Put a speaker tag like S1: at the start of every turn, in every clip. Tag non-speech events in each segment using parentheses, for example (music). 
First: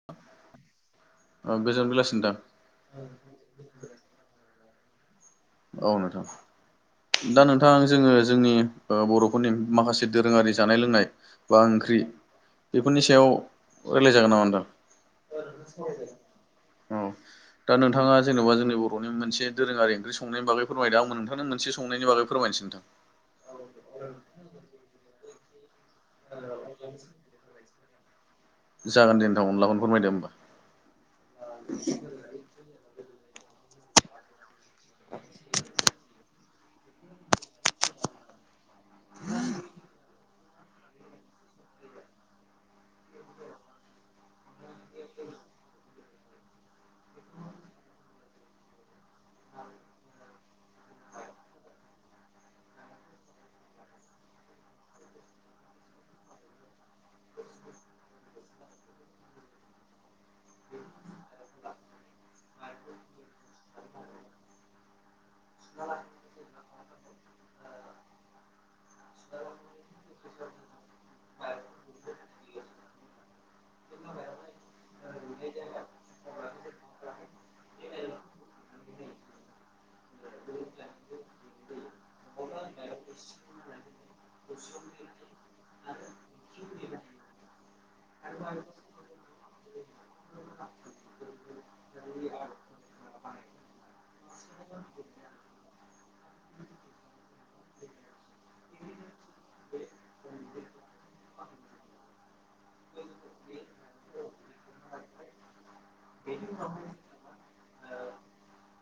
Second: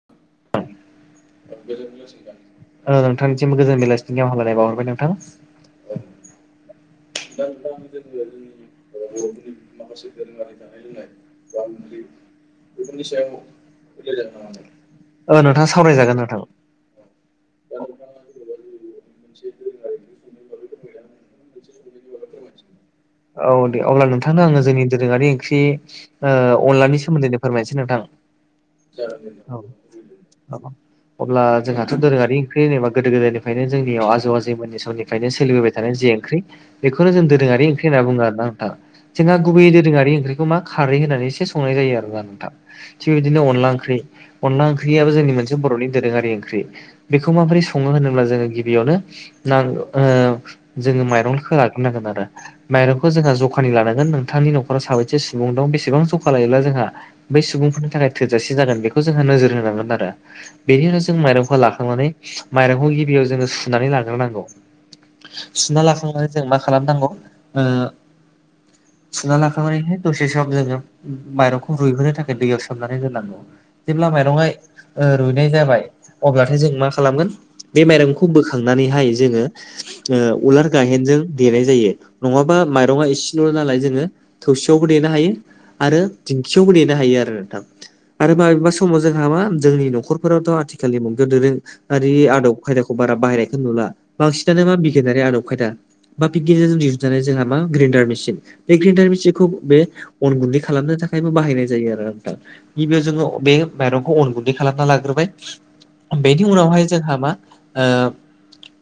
S1: (inaudible) ओ गोजोन बेलासि नोंथां
S2: ओ नोंथांनिसिम गोजोन बेलासिनि गाहाम माहालााय बावाहरबाय नोंथां।
S1: औ नोंथां दा नोंथां जोङो जोंनि ओ बर'फोरनि माखासे दोरोङारि जानाय लोंनाय बा ओंख्रि बेफोरनि सायाव रायलाय जागोन नामा नोंथां?
S2: ओ नोंथाङा सावरायजागोन नोंथां
S1: औ दा नोंथाङा जेन'बा जोंनि बर'नि मोनसे दोरोङारि ओंख्रि संनायनि बागै फोरमायदो नोंथांनो मोनसे संनायनि बागै फोरमायसै नोंथां।
S2: औ दे अब्ला नोंथांनो आङो जोंनि दोरोङारि ओंख्रि ओ अनलानि सोमोन्दैनो फोरमायनोसै नोंथां। औ
S1: जागोन दे नोंथां अनलाखौनो फोरमायद होमबा
S2: अब्ला जोंहाथ' दोरोङारि ओंख्रि होनबा गोदो गोदायनिफ्रायनो जोंनियाव आजौ आ जै मोननि समनिफ्रायनो सोलिबोबाय थानाय जे ओंख्रि बेखौ जों दोरोङारि ओंख्रि होनना बुङो आर ना नोंथां जोंहा गुबै दोरोङारि ओंख्रिखौ मा खारै होननानै एसे संनाय जायो आरोना नोंथां। थिग बिदिनो अनला ओंख्रि, अनला ओंख्रियाबो जोंनि मोनसे बर'नि दोरोङारि ओंख्रि बेखौ माबोरै सङो होनोब्ला जोङो गिबियावनो नां ओ जोङो माइरं खो नागोन आरो माइरंखौ जोंहा जखानि लानांगोन नोंथांनि न'खराव साबैसे सुबुं दं बेसेबां जखा लायोब्ला जोंहा बै सुबुंफोरनि थाखाय थोजासे जागोन बेखौ जों नोजोर होनांगोन आरो। बेनि उनाव जों माइरंखौ लाखांनानै माइरंखौ गिबियाव जोङो सुनानै लाग्रोनांगौ। सुना लाखांनानै जों मा खालामनांगौ ओ सुना लाखांनायनि दसे सम जोङो माइरंखौ रुइहोनो थाखाय दैयाव सोमनानै दोननांगौ। जेब्ला माइरंआ रुइनाय जाबाय अब्लाथाय जों मा खालामगोन बे माइरंखौ बोखांनानैहाय जोङो ओ उलार गायेनजों देनाय जायो नङाबा माइरङा इसेल'ल' नालाय जोङो थौसियावबो देनो हायो आरो दिंखियावबो नेनो हायो आरो नोंथां। आरो माबेबा समाव जोंहा मा जोंनि न'खरफोरावथ' आथिखालनि मुगायाव दोरों रि आदब खायदाखौ बारा बाहायेरनायखौ नुला बांसिनानो मा बिगियानारि आदब खायदा बा बि गेजेरजों जुजानाय जोंहा मा ग्रेन्डार मेसिन बे ग्रेन्डार मेसिनखौ बे अन गुन्दै खालामनो थाखायबो बाहायनाय जायो आरो ना नोंथां गिबियाव जोङो बे माइरंखौ अन गुन्दै खालामना लाग्रोबाय बेनि उनावहाय जोंहा मा ओ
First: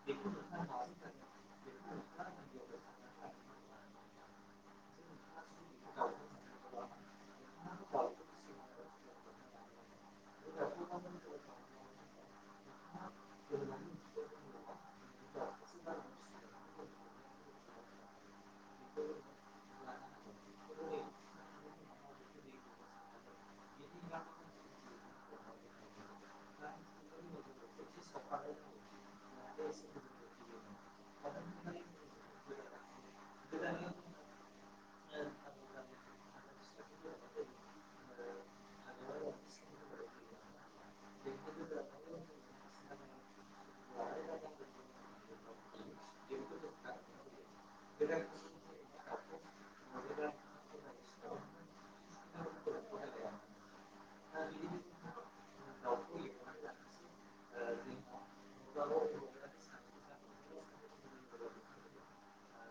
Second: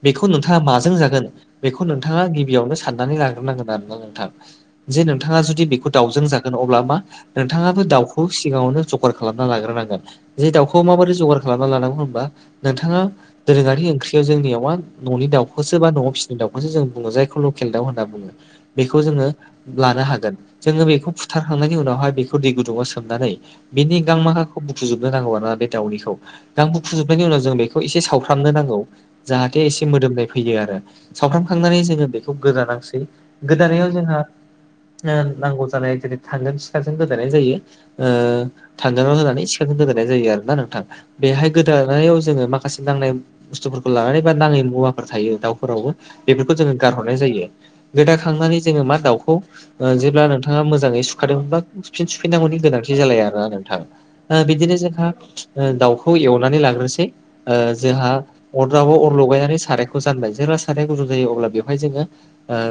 S2: बेखौ नोंथाङा माजों जागोन बेखौ नोंथाङा गिबियावनो साननानै लाग्रोनांगोन आरोना नोंथां जे नोंथाङा जुदि बेखौ दाउजों जागोन अब्ला मा नोंथाङाबो दाउखौ सिगाङावनो जगार खालामना लाग्रोनांगोन। जे दाउखौ माबोरै जगार खालामना लानांगौ होनबा नोंथाङा दोरोङारि ओंख्रियाव जोंनियावबा न'नि दाउखौसो बा न'आव फिसि दाउखौसो जों बुङो जायखौ लखेल दाउ होनना बुङो। बेखौ जोङो लानो हागोन जोङो बेखौ फुथारखांनायनि उनावहाय बेखौ दै गुदुङाव सोमनानै बेनि गां माखाखौ बुफुजोबनो नांगौ ना बे दाउनिखौ। गां बुखुजोबनायनि उनाव जों बेखौ खौ एसे सावफ्रामनो नांगौ जाहाथे एसे मोदोमनाय फैयो आरो। सावफ्रामखांनानै जोङो बेखौ गोदानांसै। गोदानायाव जोंहा ओ नांगौ जानाय जेरै थांगोन सिखाजों गोदानाय जायो। ओ थांगोनाव होननानै सिखाजों गोदानाय जायो आरो ना नोंथां। बेहाय गोदानायाव जोङो माखासे नांनाय बुस्थुफोरखौ लानानै बा नाङै मुवाफोर थायो दाउफोरावबो‌ बेफोरखौ जोङो गारहरनाय जायो। गोदाखांनानै जोङो मा दाउखौ ओ जेब्ला नोंथाङा मोजाङै सुखादोंबा फिन सुफिनांगौनि गोनांथि जालाया आरोना नोंथां। ओ बिदिनो जोंहा ओ दाउखौ एवनानै लाग्रोनोसै। ओ जोहा अरदाबाव अर लगायनानै सारायखौ जानबाय जेराव साराया गुदुं जायो अब्ला बेवहाय जोङो ओ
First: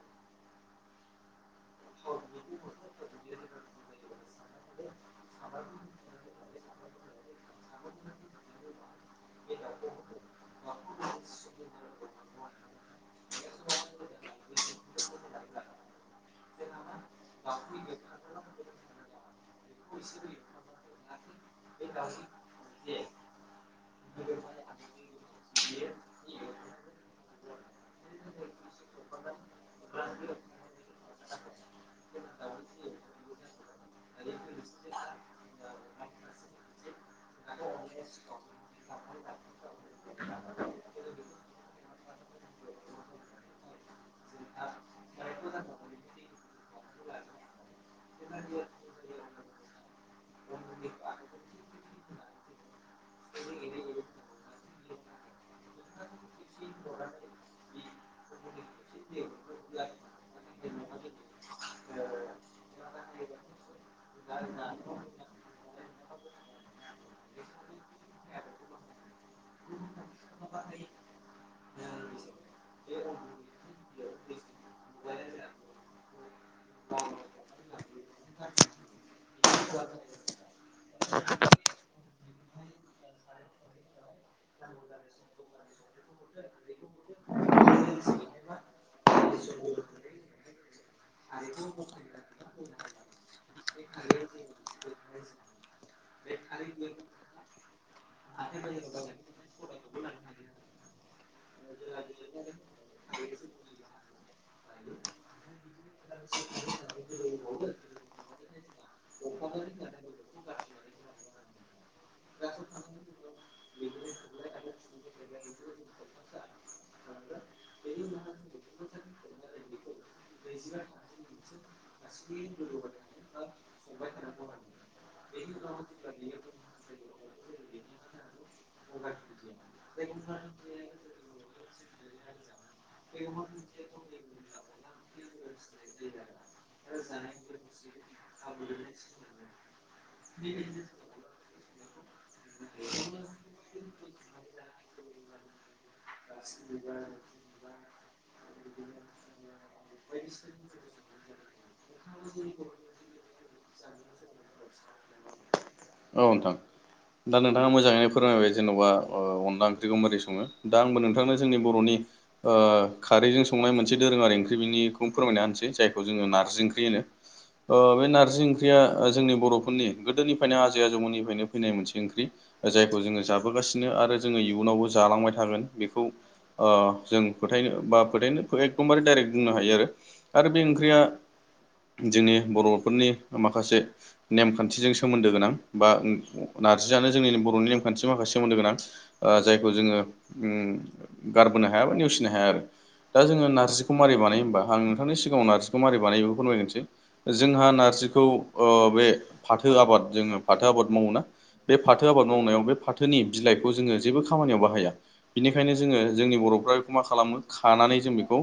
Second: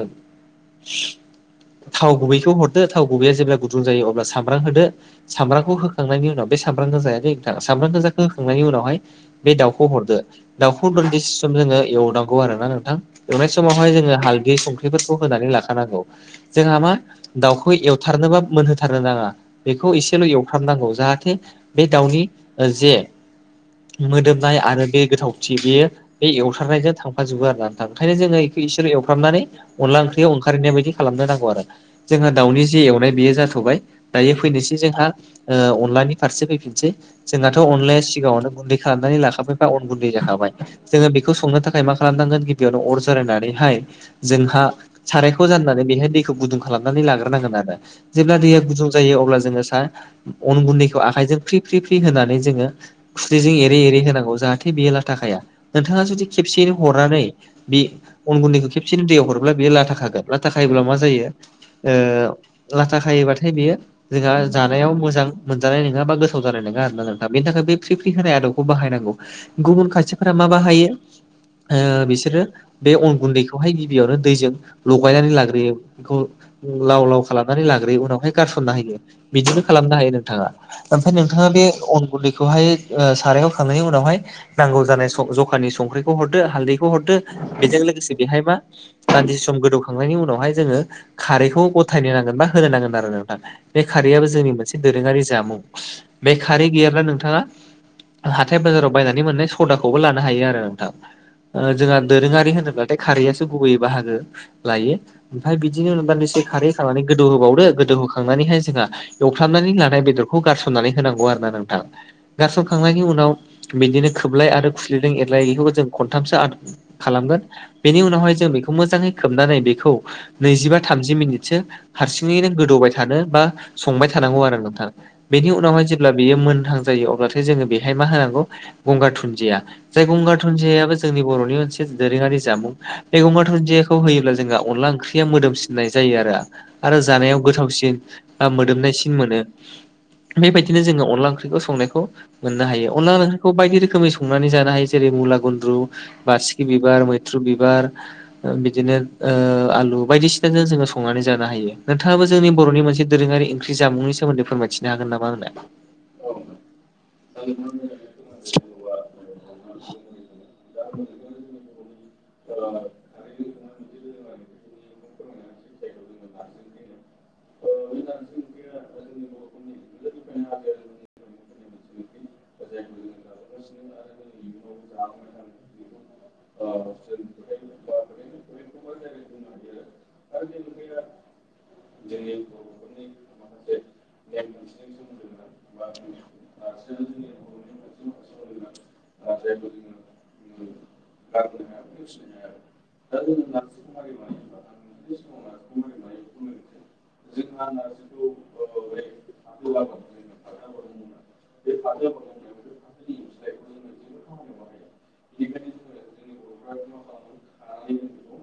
S2: थाव गुबैखौ हरदो थाव गुबैया जेब्ला गुदुं जायो अब्ला सामब्राम होदो। सामब्रामखौ होखांनायनि उनाव बे सामब्राम गोजायानो नोंथां सामब्राम गोजाखौ होखांनायनि उनावहाय बे दाउखौ हरदो दाउखौ दनदिसे सम जोङो एवनांगौ आरोना नों थां। एवनाय समावहाय जोङो हालदि संख्रिफोरखौ होनानै लाखानांगौ। जोंहा मा दाउखौ एवथारनोबा मोनहोथारनो नाङा बेखौ एसेल' एवफ्रामनांगौ जाहाथे बे दाउनि ओ जे मोदोमनाय आरो बे गोथावथि बेयो बे एवथारनायजो थांफाजोबो आरो नों थां ओंखायनो जोङो इखो इसेल' एवफ्रामनानै अनला ओंख्रियाव ओंखारहैनाय बायदि खालामनो नांगौ आरो। जोंहा दाउनि जे एवनाय बेयो जाथ'बाय दायो फैनोसै जोंहा ओ अनलानि फारसे फैफिनसै। जोंनाथ' अनलाया सिगाङावनो गुन्दै खालामनानै लाखाबायबा अन गुन्दै जाखाबाय जोङो बेखौ संनो थाखाय मा खालामनांगोन गिबियावनो अर जरायनानैहाय जोंहा सारायखौ जाननानै बेहाय दैखौ गुदुं खालामनानै लाग्रोनांगोन आरो। जेब्ला दैया गुदुं जायो अब्ला जोङो सा अन गुन्दैखौ आखाइजों फ्रि फ्रि फ्रि होनानै जोङो खुरिजों एरै एरै होनांगौ जाहाथे बेयो लाथा खाया नोंथाङा जुदि खेबसेयैनो हरनानै बे अन गुन्दैखौ खेबसेनो दैयाव हरोब्ला बेयो लाथा खागोन। लाथा खायोब्ला मा जायो ओ लाथा खायोबाथाय बियो जोंहा जानायाव मोजां मोनजानाय नोङा बा गोथाव जानाय नोङा आरो ना नोंथां। बेनि थाखाय बे फ्रि फ्रि होनाय आदबखौ बाहायनांगौ। गुबुन खायसेफोरा मा बाहायो ओ बिसोरो बे अन गुन्दैखौहाय गिबियावनो दैजों लगायनानै लाग्रोयो। बेखौ लाव-लाव खालामनानै लाग्रोयो उनावहाय गारसनना होयो। बिदिबो खालामनो हायो नोंथाङा ओमफाय नोंथाङा बे अन गुन्दैखौहाय ओ सारायाव होखांनायनि उनावहाय नांगौ जानाय सग जखानि संख्रिखौ हरदो हालदैखौ हरदो बेजों लोगोसे बेहाय मा दान्दिसे सम गोदौखांनायनि उनावहाय जोङो खारैखौ गथायनो नांगोन बा होनो नांगोन आरो नोंथां बे खारैयाबो जोंनि मोनसे दोरोङारि जामुं। बे खारै गैयाब्ला नोंथाङा हाथाइ बाजाराव बायनानै मोननाय सदाखौबो लानो हायो आरो नोंथां। ओ जोंहा दोरोङारि होनोब्लाथाय खारैयासो गुबैयै बाहागो लायो। ओमफाय बिदिनो दान्दिसे खारै होखांनानै गोदौहोबावदो गोदौ होखांनानैहाय जोंहा एवफ्रामनानै लानाय बेदरखौ गारसननानै होनांगौ आरो ना नोंथां। गारस'खांनायनि उनाव बिदिनो खोबलाय आरो खुस्लिदों एरलाय बेैखौबो जों खनथामसो आद खालामगोन बेनि उनावहाय जों बेखौ मोजाङै खोबनानै बेखौ नैजिबा थामजि मिनिटसो हारसिङैनो गोदौबाय थानो बा संबाय थानांगौ आरो नोंथां। बेनि उनावहाय जेब्ला बेयो मोनथां जायो अब्लाथायो जोङो बेहाय मा होनांगौ गंगार दुन्दिया जाय गंगार दुनदियाबो जोंनि बर'नि मोनसे दोरोङारि जामुं मैगं मा दुनदियाखौ होयोब्ला जोंहा अनला ओंख्रिया मोदोमसिननाय जायो आरो आरो जानायाव गोथावसिन बा मोदोमनायसिन मोनो। बेबायदिनो जोङो अनदला ओंख्रिखौ संनायखौ मोननो हायो अनला ओंख्रिखौ बायदि रोखोमै संनानै जानो हायो जेरै- मुला गुन्द्रु बा बिबार, मैत्र बिबार बिदिनो आलु बायदिसिनाजों जोङो संनानै जानो हायो। नोंथाङाबो जोंनि बर'नि मोनसे दोरोङारि ओंख्रि जामुंनि सोन्दै फोरमायथिनो हागोन नामा आंनो
S1: औ नोंथां दा नोंथाङा मोजां ङै फोरमायबाय जेन'बा अनला ओंख्रिखौ बोरै सङो दा आंबो नोंथांनो जोंनि बर'नि खारैजों संनाय मोनसे दोरों आरो ओंख्रि बिनि फोरमायना होनसै जायखौ जोङो नारजि ओंख्रि होनो। बे नारजि ओंख्रिया जोंनि बर'फोरनि गोदोनिफ्रायनो आजै आजौमोननिफ्रायनो फैनाय मोनसे ओंख्रि जायखौ जोङो जाबोगासिनो आरो जोङो इयुनावबो जालांबाय थागोन। बेखौ जों फोथायनो बा फोथायनो एकदमबारे डाइरेक्ट बुंनो हायो आरो। आरो बे ओंख्रिया जोंनि बर'फोरनि माखासे नेमखान्थिजों सोमोन्दो गोनां बा नारजिआनो जोंनि बर'नि नेमखान्थि माखासे सोमोन्दो गोनां जायखौ जोङो गारबोनो हाया बा नेवसिनो हाया आरो। दा जोङो नारजिखौ मारै बानायो होनबा आं नोंथांनि सिगाङाव नारजिखौ मै बानायनाय बेखौ फोरमायगोनसै। जोंहा नारजिखौ बे फाथो आबाद जोङो फाथो आबाद मावो ना बे फाथो आबाद मावनायाव बे फाथोनि बिलाइखौ जोङो जेबो खामानियाव बाहाया बिनिखायनो जोङो जोंनि बर'फ्रा बेखौ मा खालामो खानानै जों बेखौ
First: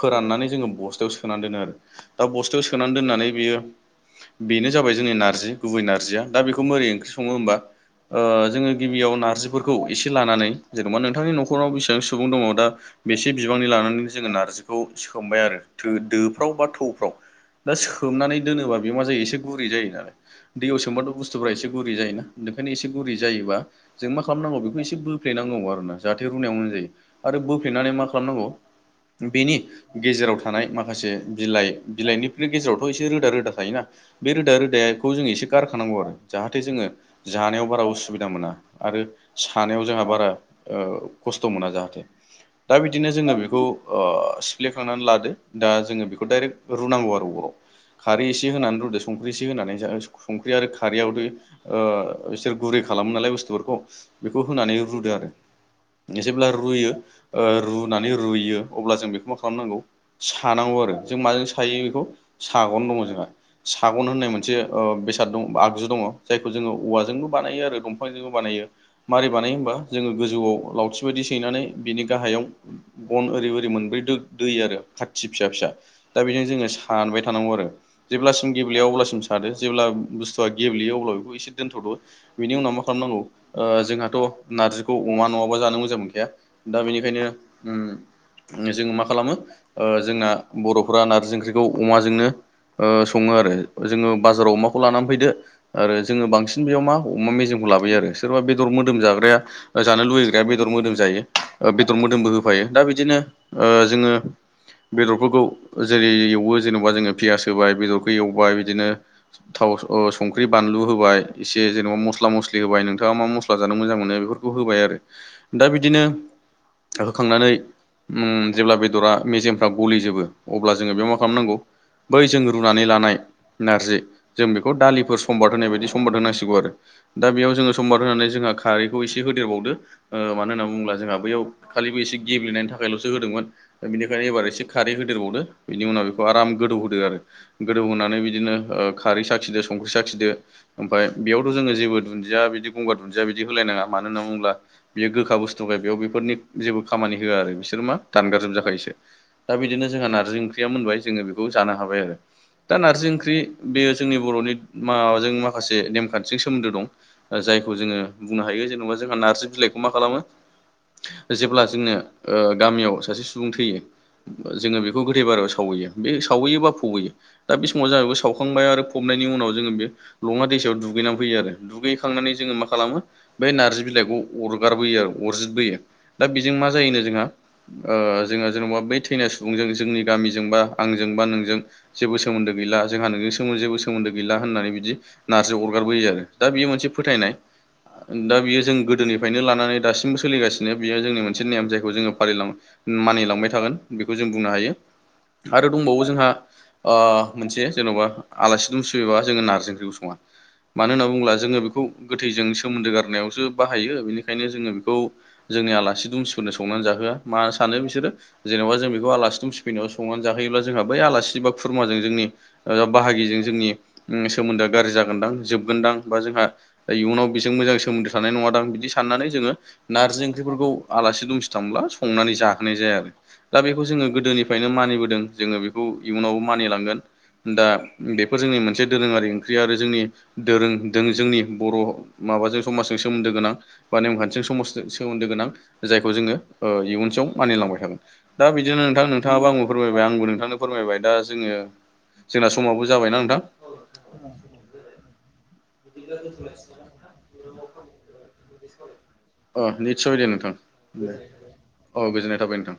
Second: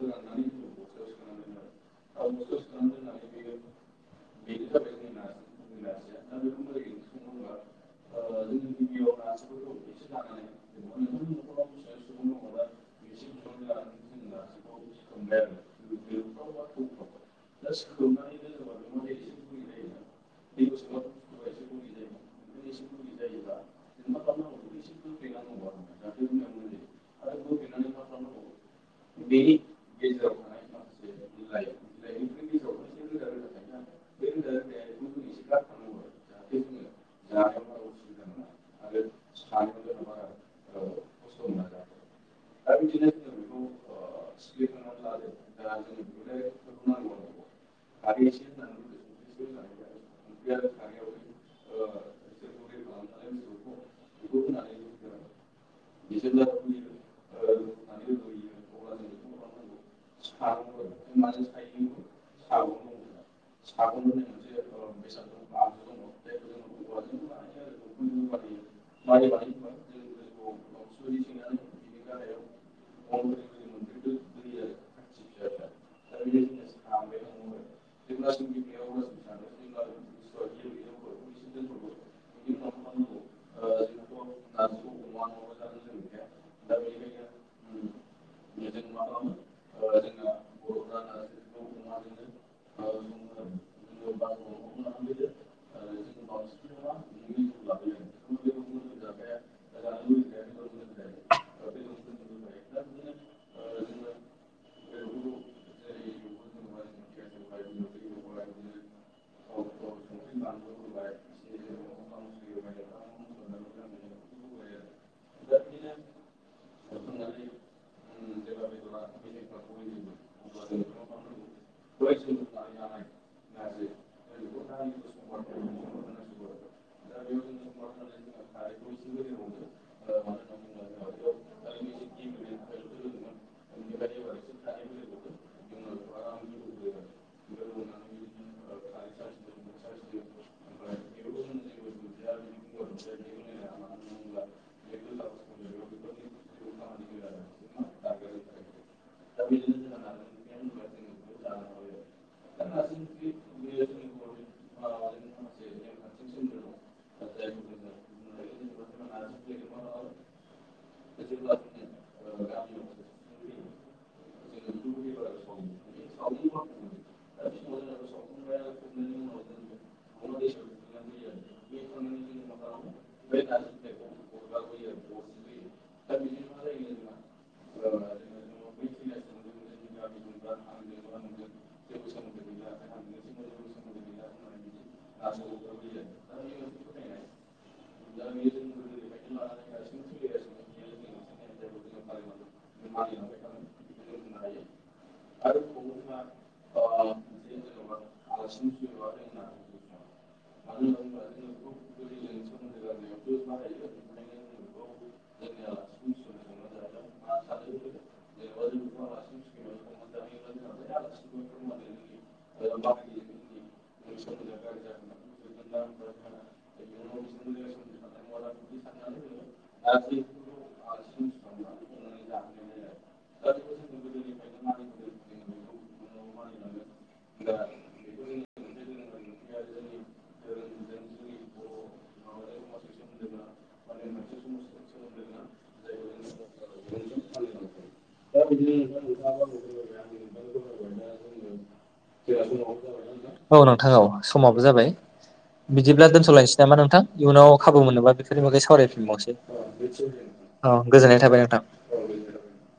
S1: फोराननानै जोङो बस्थायाव सोनानै दोनो आरो दा बस्थायाव सोनानै दोननानै बियो बेनो जाबाय जोंनि नारजि गुबै नारजिया दा बेखौ मोरै ओंख्रि सङो होमबा जोङो गिबियाव नारजिफोरखौ एसे लानानै जेने'बा नोंथांनि न'खराव बेसेबां सुबुं दङ दा बेसे बिबांनि लानानैनो जोङो नार्जिखौ सोमबाय आरो थो दोफ्राव बा थौफ्राव दा सोबनानै दोनोबा बे मा जायो एसे गुरै जायो नालाय दैयाव सोमबाथ' बुस्थुफ्रा एसे गुरि जायोना ओंखायनो एसे गुरि जायोबा जों मा खालामनांगौ बेखौ एसे बोफ्लेनांगौ आरोना जाहाथे रुनायाव जायो आरो बोफ्लेनानै मा खालामनांगौ बेनि गेजेराव थानाय माखासे बिलाइ बिलाइनिफ्राय गेजेरावथ' एसे रोदा रोदा थायोना बे रोदा रोदाखौ जों एसे गारखानांगौ आरो जाहाथे जोङो जानायाव बारा उसुबिदा मोना आरो सानायाव जोंहा बारा खस्थ' मोना जाहाथे दा बिदिनो जोङो बेखौ ओ सिफ्लेखांनानै लादो दा जोङो बेखौ दडाइरेक्ट रुनांगौ आरो अराव। खारै एसे होनानै रुदो संख्रि एसे होनानै संख्रि आरो खारैयावदो ओ बिसोर गुरै खालामो नालाय बुस्थुफोरखौ बेखौ होनानै रुदो आरो। जेब्ला रुयो ओ रुनानै रुयो अब्ला जों बेखौ मा खालामनांगौ सानांगौ आरो जों माजों सायो बेखौ सागनो दङ जोंहा। सागन होननाय मोनसे बेसाद दं आगजु दङ जायखौ जोङो औवाजोंबो बानायो आरो दंफांजोंबो बानायो। मारै बानायो होनोमबा जोङो गोजौआव लावथि बायदि सैनानै बिनि गाहायाव बन ओरै ओरै मोनब्रै दै आरो खाथि फिसा फिसा दा बेजों जोङो सानबाय थानांगौ आरो जेब्लासिम गेबेया अब्लासिम सादो जेब्ला बुस्थुआ गेब्लेयो अब्ला बेखौ एसे दोनथ'दो। बिनि उनाव मा खालामनांगौ जोंहाथ' नारजिखौ अमा नङाबा जानो मोजां मोनखाया दा बेनिखायनो जोङो मा खालामो जोंना बर'फोरा नारजि ओंख्रिखौ अमाजोंनो सङो आरो जोङो बाजाराव अमाखौ लानानै फैदो आरो जोङो बांसिन बेयाव मा अमा मेजेमखौ लाबोयो आरो सोरबा बेदर मोदोम जाग्राया जानो लुुबैग्राया बेदर मोदोम जायो बेदर मोदोमबो होफायो दा बिदिनो। ओ जोङो बेदरफोरखौ जेरै एवो जेनबा फियास होबाय बेदरखौ एवबाय बिदिनो थाव संख्रि बानलु होबाय एसे जेन'बा मस्ला मस्लि होबाय नोंथाङा मा मस्ला जानो मोजां मोनो बे खौ होबाय आरो दा बिदिनो। होखांनानै ओम जेब्ला बेदरआ मेजेमफ्रा गलिजोबो अब्ला जोङो बेयाव मा खालामनांगौ बै जोंङो रुनानै लानाय नारजि जों बेखौ दालिफोर समबाद होनाय बायदि सम्बाद होनांसिगौ आरो। दा बेयाव जोंङो समबाद जोंहा खारैखौ एस एसे होदेरबावदो ओ मानो होनना बुङोब्ला जोंहा बैयाव खारैखौ एसे गेबब्ले नायनि थाखायलसो होदोंमोन दा बेनिखायनो एबार एसे खारै होदेरबावदो बिनि उनाव बेखौ आराम गोदौ होदो आरो। गोदौ होनोनानै बिदिनो ओ खारै साखिदो संख्रि साखिदो ओमफ्राय बेयावथ' जोङो जेबो दुन्दिया बिदि गंगार दुन्दिया बिदि होलायनाङा। मानो होनना बुङोब्ला बेयो गोखा बुस्थुखाय बेयाव बेफोरनि जेबो खामानि होआ आरो बिसोर मा दानगारजोब जा खायो सो। दा बिदिनो जोंहा नारजि ओंख्रिया मोनबाय जोङो बेखौ जानो हाबाय आरो। दा नारजि ओंख्रि बेयो जोंनि बर'नि माबाजों माखासे नेमखान्थिजों सोमोन्दो दं। जायखौ जोङो बुंनो हायो जों जोहा नार्जारि बिलायखौ मा खालामो जेब्ला जों ओ गामियाव सासे सुबुं थैयो। जोङो बेखौ गोदै बारायाव सावहैयो बे सावहैयो बा फौैयो दा बे समाव जाहबो साव फुखांबाय आरो फबनायनि उनाव जोङो बे लङा दैसायाव दुगैनानै फैयो आरो दुगैखांनानै जोङो मा खालामो। बे नार्जि बिलाइखौ अरगारबोयो आरो अरजदबोयो दा बेजों मा जायोनो जोंहा। ओ जोंहा जेनेबा बै थैनाय सुबुंजों जोंनि गामिजों बा आंजों बा नोंजों। जेबो सोमोन्दो गैला जोंहा नोंनि समाव जेबो सोमोन्दो गैला होननानै बिदि नार्जि अरगारबोयो आरो दा बेयो मोनसे फोथायनाय। दा बियो जों गोदोनिफ्रायनो लानानै दासिमबो सोलिगासिनो बियो जोंनि मोनसे नेम जायखौ जोङो फालिलाङो मानिलांबाय थागोन बेखौ जों बुंनो हायो आरो दंबावो जोंहा। ओ मोनसे जेन'बा आलासि दुम सयोबा जोङो नारजि ओंख्रिखौ सङा। मानो होनना बुङोब्ला जोङो बेखौ गोथैजों सोमोन्दो गारनायावसो बाहायो। बेनिखायनो जोङो बेखौ जोंनि आलासि दुमसिफोरनो संनानै जाहोआ मा सानो बिसोरो जेनेबा जों बेखौ आलासि दं फिफैनायाव संनानै जाहैयोब्ला जोंहा बै आलासि बा खुरमाजों जोंनि बाहागिजों जोंनि सोमोन्दोआ गाज्रि जागोनदां जोबगोनदां बा जोंहा इयुनाव जों मोजां सोमोन्दो थानाय नंङा दां बिदि साननानै जोंङो नार्जि ओंख्रिफोरखौ आलासि दुमसि थांब्ला स संनानै जाखोनाय जाया आरो। दा बेखौ जोङो गोदोनिफ्रायनो मानिबोदों जोङो बेखौ इयुनावबो मानिलांगोन। दा बेफोर जोंनि मोनसे दोरोङारि ओंख्रि आरो जोंनि दोरों जोंनि बर' माबाजों समाजजों सोमोन्दो गोनां बा नेमखान्थिजों समाजजों सोमोन्दो गोनां जायखौ जोङो। इयुनसेयाव मानिलांबाय थागोन दा बिदिनो नोंथां नोंथाङाबो आंबो फोरमायबाय आंबो नोंथांनो फोरमायबाय दा जोङो। जोंना समाबो जाबायना नोंथां
S2: औ नोंथां औ समाबो जाबाय। बिदिब्ला दोनथ'लायनोसै नामा नोंथां, इयुनाव खाबु मोनोबा बेफोरनिागै सावरायफिनबावनोसै।
S1: अ निस्सय दे नोंथां
S2: औ गोजोननाय थाबाय नोंथां।
S1: औ गोजोननाय थाबाय नोंथां।